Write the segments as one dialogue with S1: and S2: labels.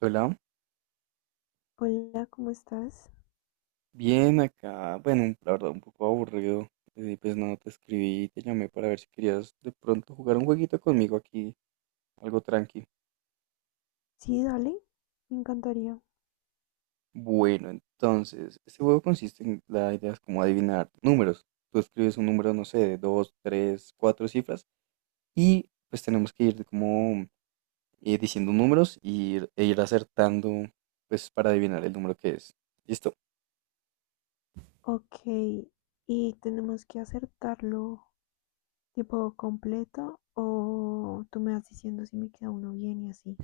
S1: Hola,
S2: Hola, ¿cómo estás?
S1: bien acá. Bueno, la verdad, un poco aburrido. Pues no te escribí, te llamé para ver si querías de pronto jugar un jueguito conmigo aquí, algo tranqui.
S2: Sí, dale, me encantaría.
S1: Bueno, entonces, este juego consiste en la idea es como adivinar números. Tú escribes un número, no sé, de dos, tres, cuatro cifras y pues tenemos que ir como diciendo números y e ir acertando, pues para adivinar el número que es. ¿Listo?
S2: Ok, ¿y tenemos que acertarlo tipo completo o tú me vas diciendo si me queda uno bien y así?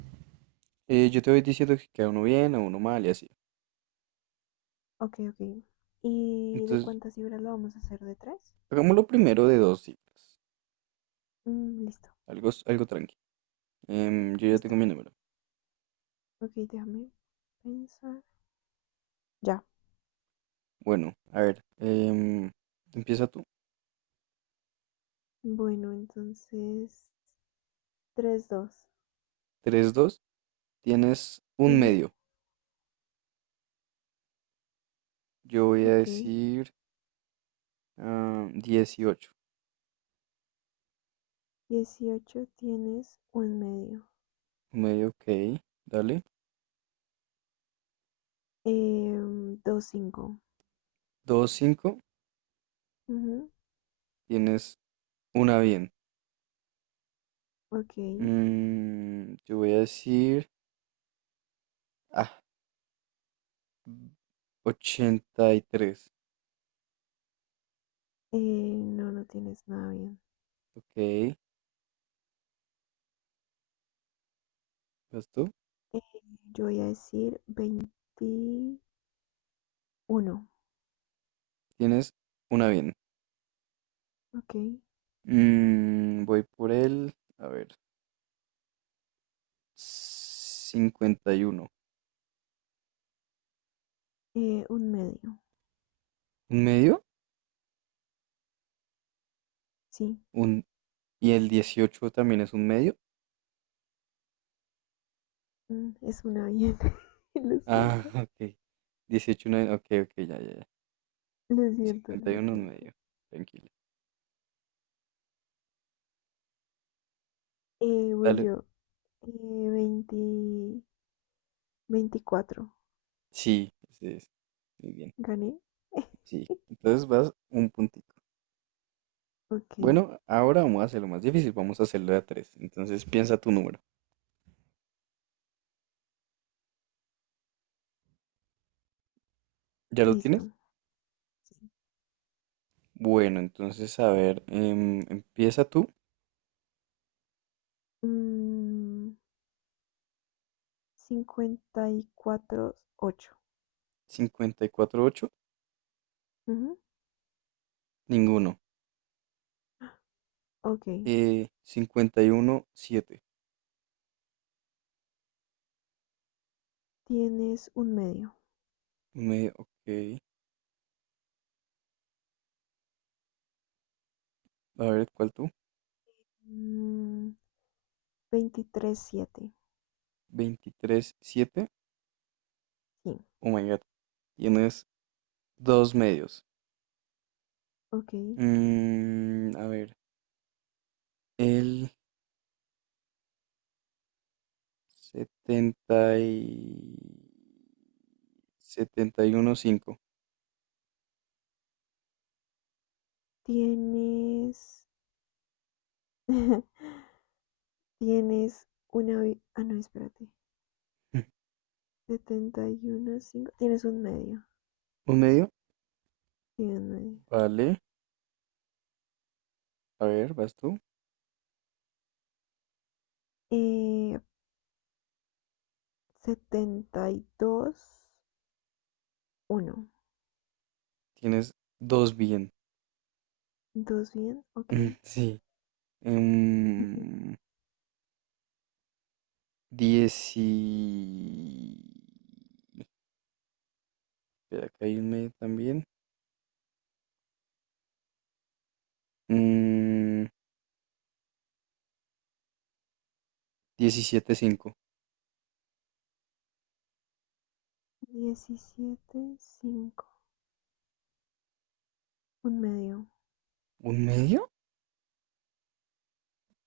S1: Yo te voy diciendo si queda uno bien o uno mal y así.
S2: Ok, ok. ¿Y de
S1: Entonces,
S2: cuántas libras lo vamos a hacer? ¿De tres?
S1: hagámoslo primero de dos cifras.
S2: Listo,
S1: Algo tranqui. Yo ya
S2: listo.
S1: tengo mi número.
S2: Ok, déjame pensar. Ya.
S1: Bueno, a ver, empieza tú.
S2: Bueno, entonces, tres, dos.
S1: Tres, dos. Tienes un
S2: Ujú.
S1: medio. Yo voy a
S2: Ok,
S1: decir 18.
S2: 18 tienes un medio.
S1: Un medio, ok. Dale.
S2: Eh, dos, cinco.
S1: Dos, cinco.
S2: Ujú.
S1: Tienes una bien.
S2: Ok,
S1: Yo voy a decir ah, 83.
S2: no, no tienes nada bien.
S1: Ok. ¿Vas tú?
S2: Eh, yo voy a decir 21.
S1: Tienes una bien.
S2: Ok,
S1: Voy por el. A ver. 51.
S2: un medio.
S1: ¿Un medio?
S2: Sí,
S1: Un, ¿Y el 18 también es un medio?
S2: es una bien. Lo
S1: Ah,
S2: siento,
S1: ok. 18. No es- Ok, ok, ya, ya, ya.
S2: lo siento, lo
S1: 51 es
S2: siento.
S1: medio. Tranquilo.
S2: Voy
S1: Dale.
S2: yo. 20 24,
S1: Sí, ese es. Muy bien.
S2: gané.
S1: Sí. Entonces vas un puntito.
S2: Ok,
S1: Bueno, ahora vamos a hacerlo más difícil. Vamos a hacerlo de a tres. Entonces piensa tu número. ¿Ya lo
S2: listo,
S1: tienes?
S2: sí.
S1: Bueno, entonces a ver, empieza tú.
S2: Mm, 54 ocho.
S1: 54-8.
S2: Ujú.
S1: Ninguno.
S2: Ok,
S1: 51-7.
S2: tienes un medio.
S1: Un medio. Ok. A ver, ¿cuál tú?
S2: Mm, 23-7.
S1: 23-7.
S2: Sí,
S1: Oh my God. Tienes dos medios.
S2: ok.
S1: A ver, el 70 y 71,5.
S2: Tienes. Tienes una. Ah, no, espérate. 71-5. Tienes un medio.
S1: ¿Un medio?
S2: Tienes un medio.
S1: Vale, a ver, vas tú.
S2: Eh, 72-1. ¿Dos uno?
S1: Tienes dos bien.
S2: ¿Dos bien? Ok.
S1: Mm, sí.
S2: Ujú.
S1: Em, 10 y, espera, acá hay un medio también. Mm, diecisiete punto cinco.
S2: 17-5. Un medio.
S1: ¿Un medio?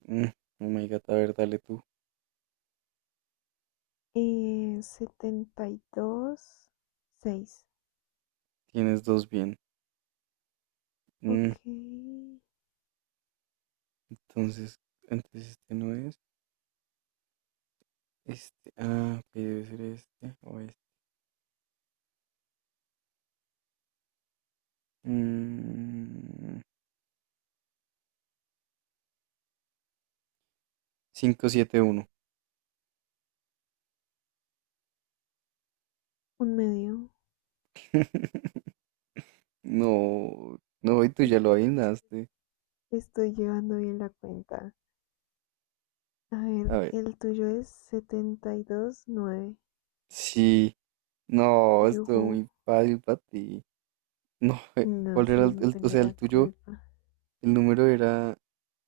S1: Mm, Oh my god, a ver, dale tú.
S2: Setenta y dos seis.
S1: Tienes dos bien.
S2: Ok.
S1: Mm,
S2: Un
S1: Entonces, entonces este no es. Este, ah, ok, debe ser este o este. Mm, cinco, siete, uno.
S2: medio.
S1: No, no, y tú ya lo adivinaste.
S2: Estoy llevando bien la cuenta. A ver,
S1: A ver,
S2: el tuyo es 72-9.
S1: sí, no, estuvo
S2: Yujú.
S1: muy fácil para ti. No,
S2: No
S1: ¿cuál era
S2: sé, no
S1: o
S2: tengo
S1: sea, el
S2: la
S1: tuyo?
S2: culpa.
S1: El número era,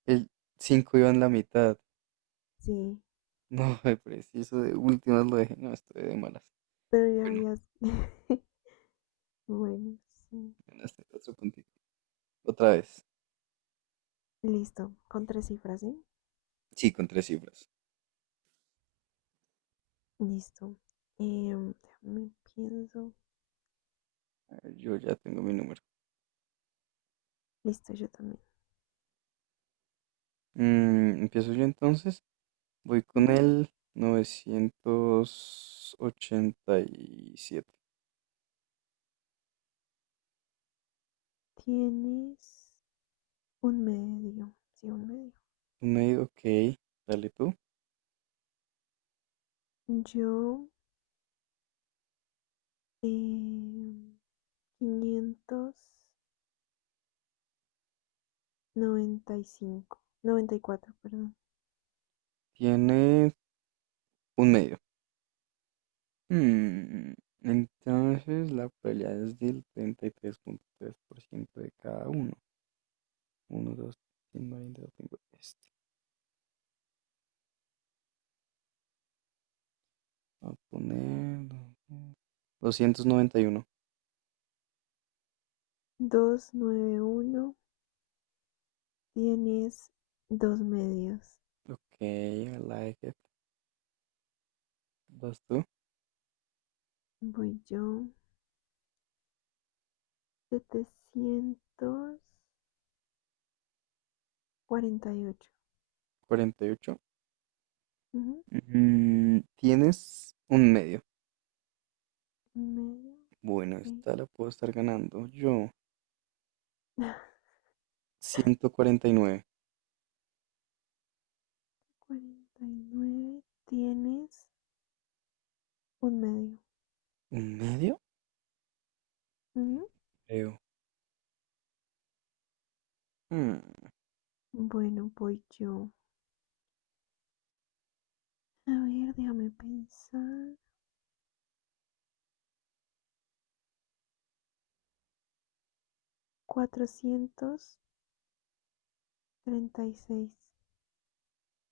S1: el 5 iba en la mitad.
S2: Sí,
S1: No, preciso, de últimas lo dejé, no, estoy de malas.
S2: pero ya
S1: Bueno,
S2: habías. Bueno, sí.
S1: ganaste otro puntito. Otra vez.
S2: Listo, con tres cifras, ¿sí?
S1: Sí, con tres cifras.
S2: Listo. Eh, déjame pienso.
S1: A ver, yo ya tengo mi número.
S2: Listo, yo también.
S1: Empiezo yo entonces. Voy con
S2: Ujú.
S1: el 987.
S2: Tienes un medio. Sí, un medio.
S1: Un medio, ok. Dale tú.
S2: Yo, eh, 595, 94, perdón.
S1: Tiene un medio. Mm, Entonces la probabilidad es del treinta y tres 3,3% de cada uno. 1, 2, 3, 20, 25. Este. Voy a poner 291.
S2: 291 tienes dos medios.
S1: Ok, I like it. ¿Vas tú?
S2: Voy yo. 748.
S1: 48.
S2: Ujú.
S1: Tienes un medio.
S2: Un medio.
S1: Bueno,
S2: Ok.
S1: esta la puedo estar ganando yo. 149.
S2: 49 tienes un medio.
S1: ¿Un medio?
S2: Ujú.
S1: Creo. Hmm,
S2: Bueno, voy yo. A ver, déjame pensar. 436.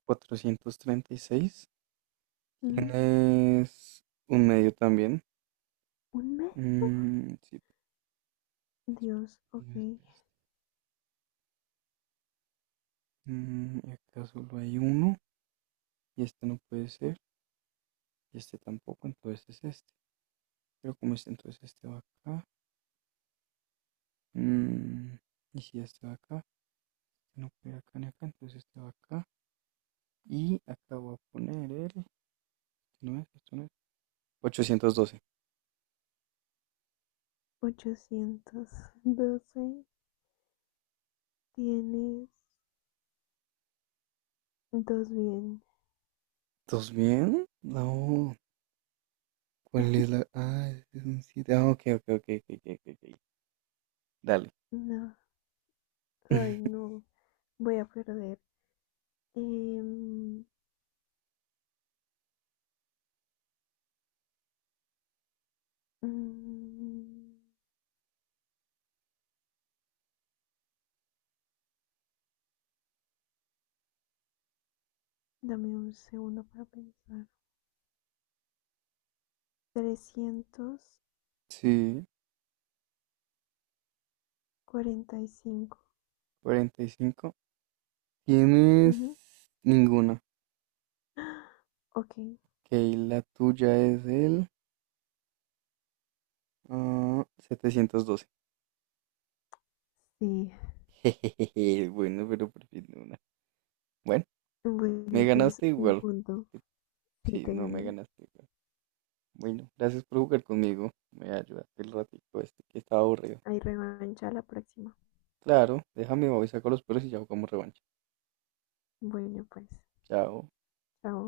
S1: 436. ¿Quién
S2: Ujú.
S1: es un medio también?
S2: Un medio.
S1: Mm, sí. Pues,
S2: Dios, ok.
S1: este, y acá solo hay uno. Y este no puede ser. Y este tampoco. Entonces es este. Pero como este, entonces este va acá. Mm, y si este va acá. Si no puede ir acá ni acá, entonces este va acá. Y acá voy a poner el. No es, esto no es. 812.
S2: 812 tienes dos bien.
S1: ¿Estás bien? No. ¿Cuál es la? Ah, es un 7. Ah, ok, ok, ok, ok, ok, ok, ok. Dale.
S2: No. Ay, no. Voy a perder. Em, mm, dame un segundo para pensar.
S1: Sí,
S2: 345.
S1: 45. Tienes
S2: Ujú.
S1: ninguna. Ok,
S2: Ok.
S1: la tuya es el 712.
S2: Sí.
S1: Jejeje, bueno, pero por fin una. Bueno, me
S2: Bueno, tienes
S1: ganaste
S2: un
S1: igual.
S2: punto. Sí,
S1: Sí,
S2: te
S1: no, me
S2: gané.
S1: ganaste igual. Bueno, gracias por jugar conmigo. Me ayudaste el ratito este que estaba aburrido.
S2: Hay revancha la próxima.
S1: Claro, déjame, voy, saco los perros y ya jugamos revancha.
S2: Bueno, pues.
S1: Chao.
S2: Chao.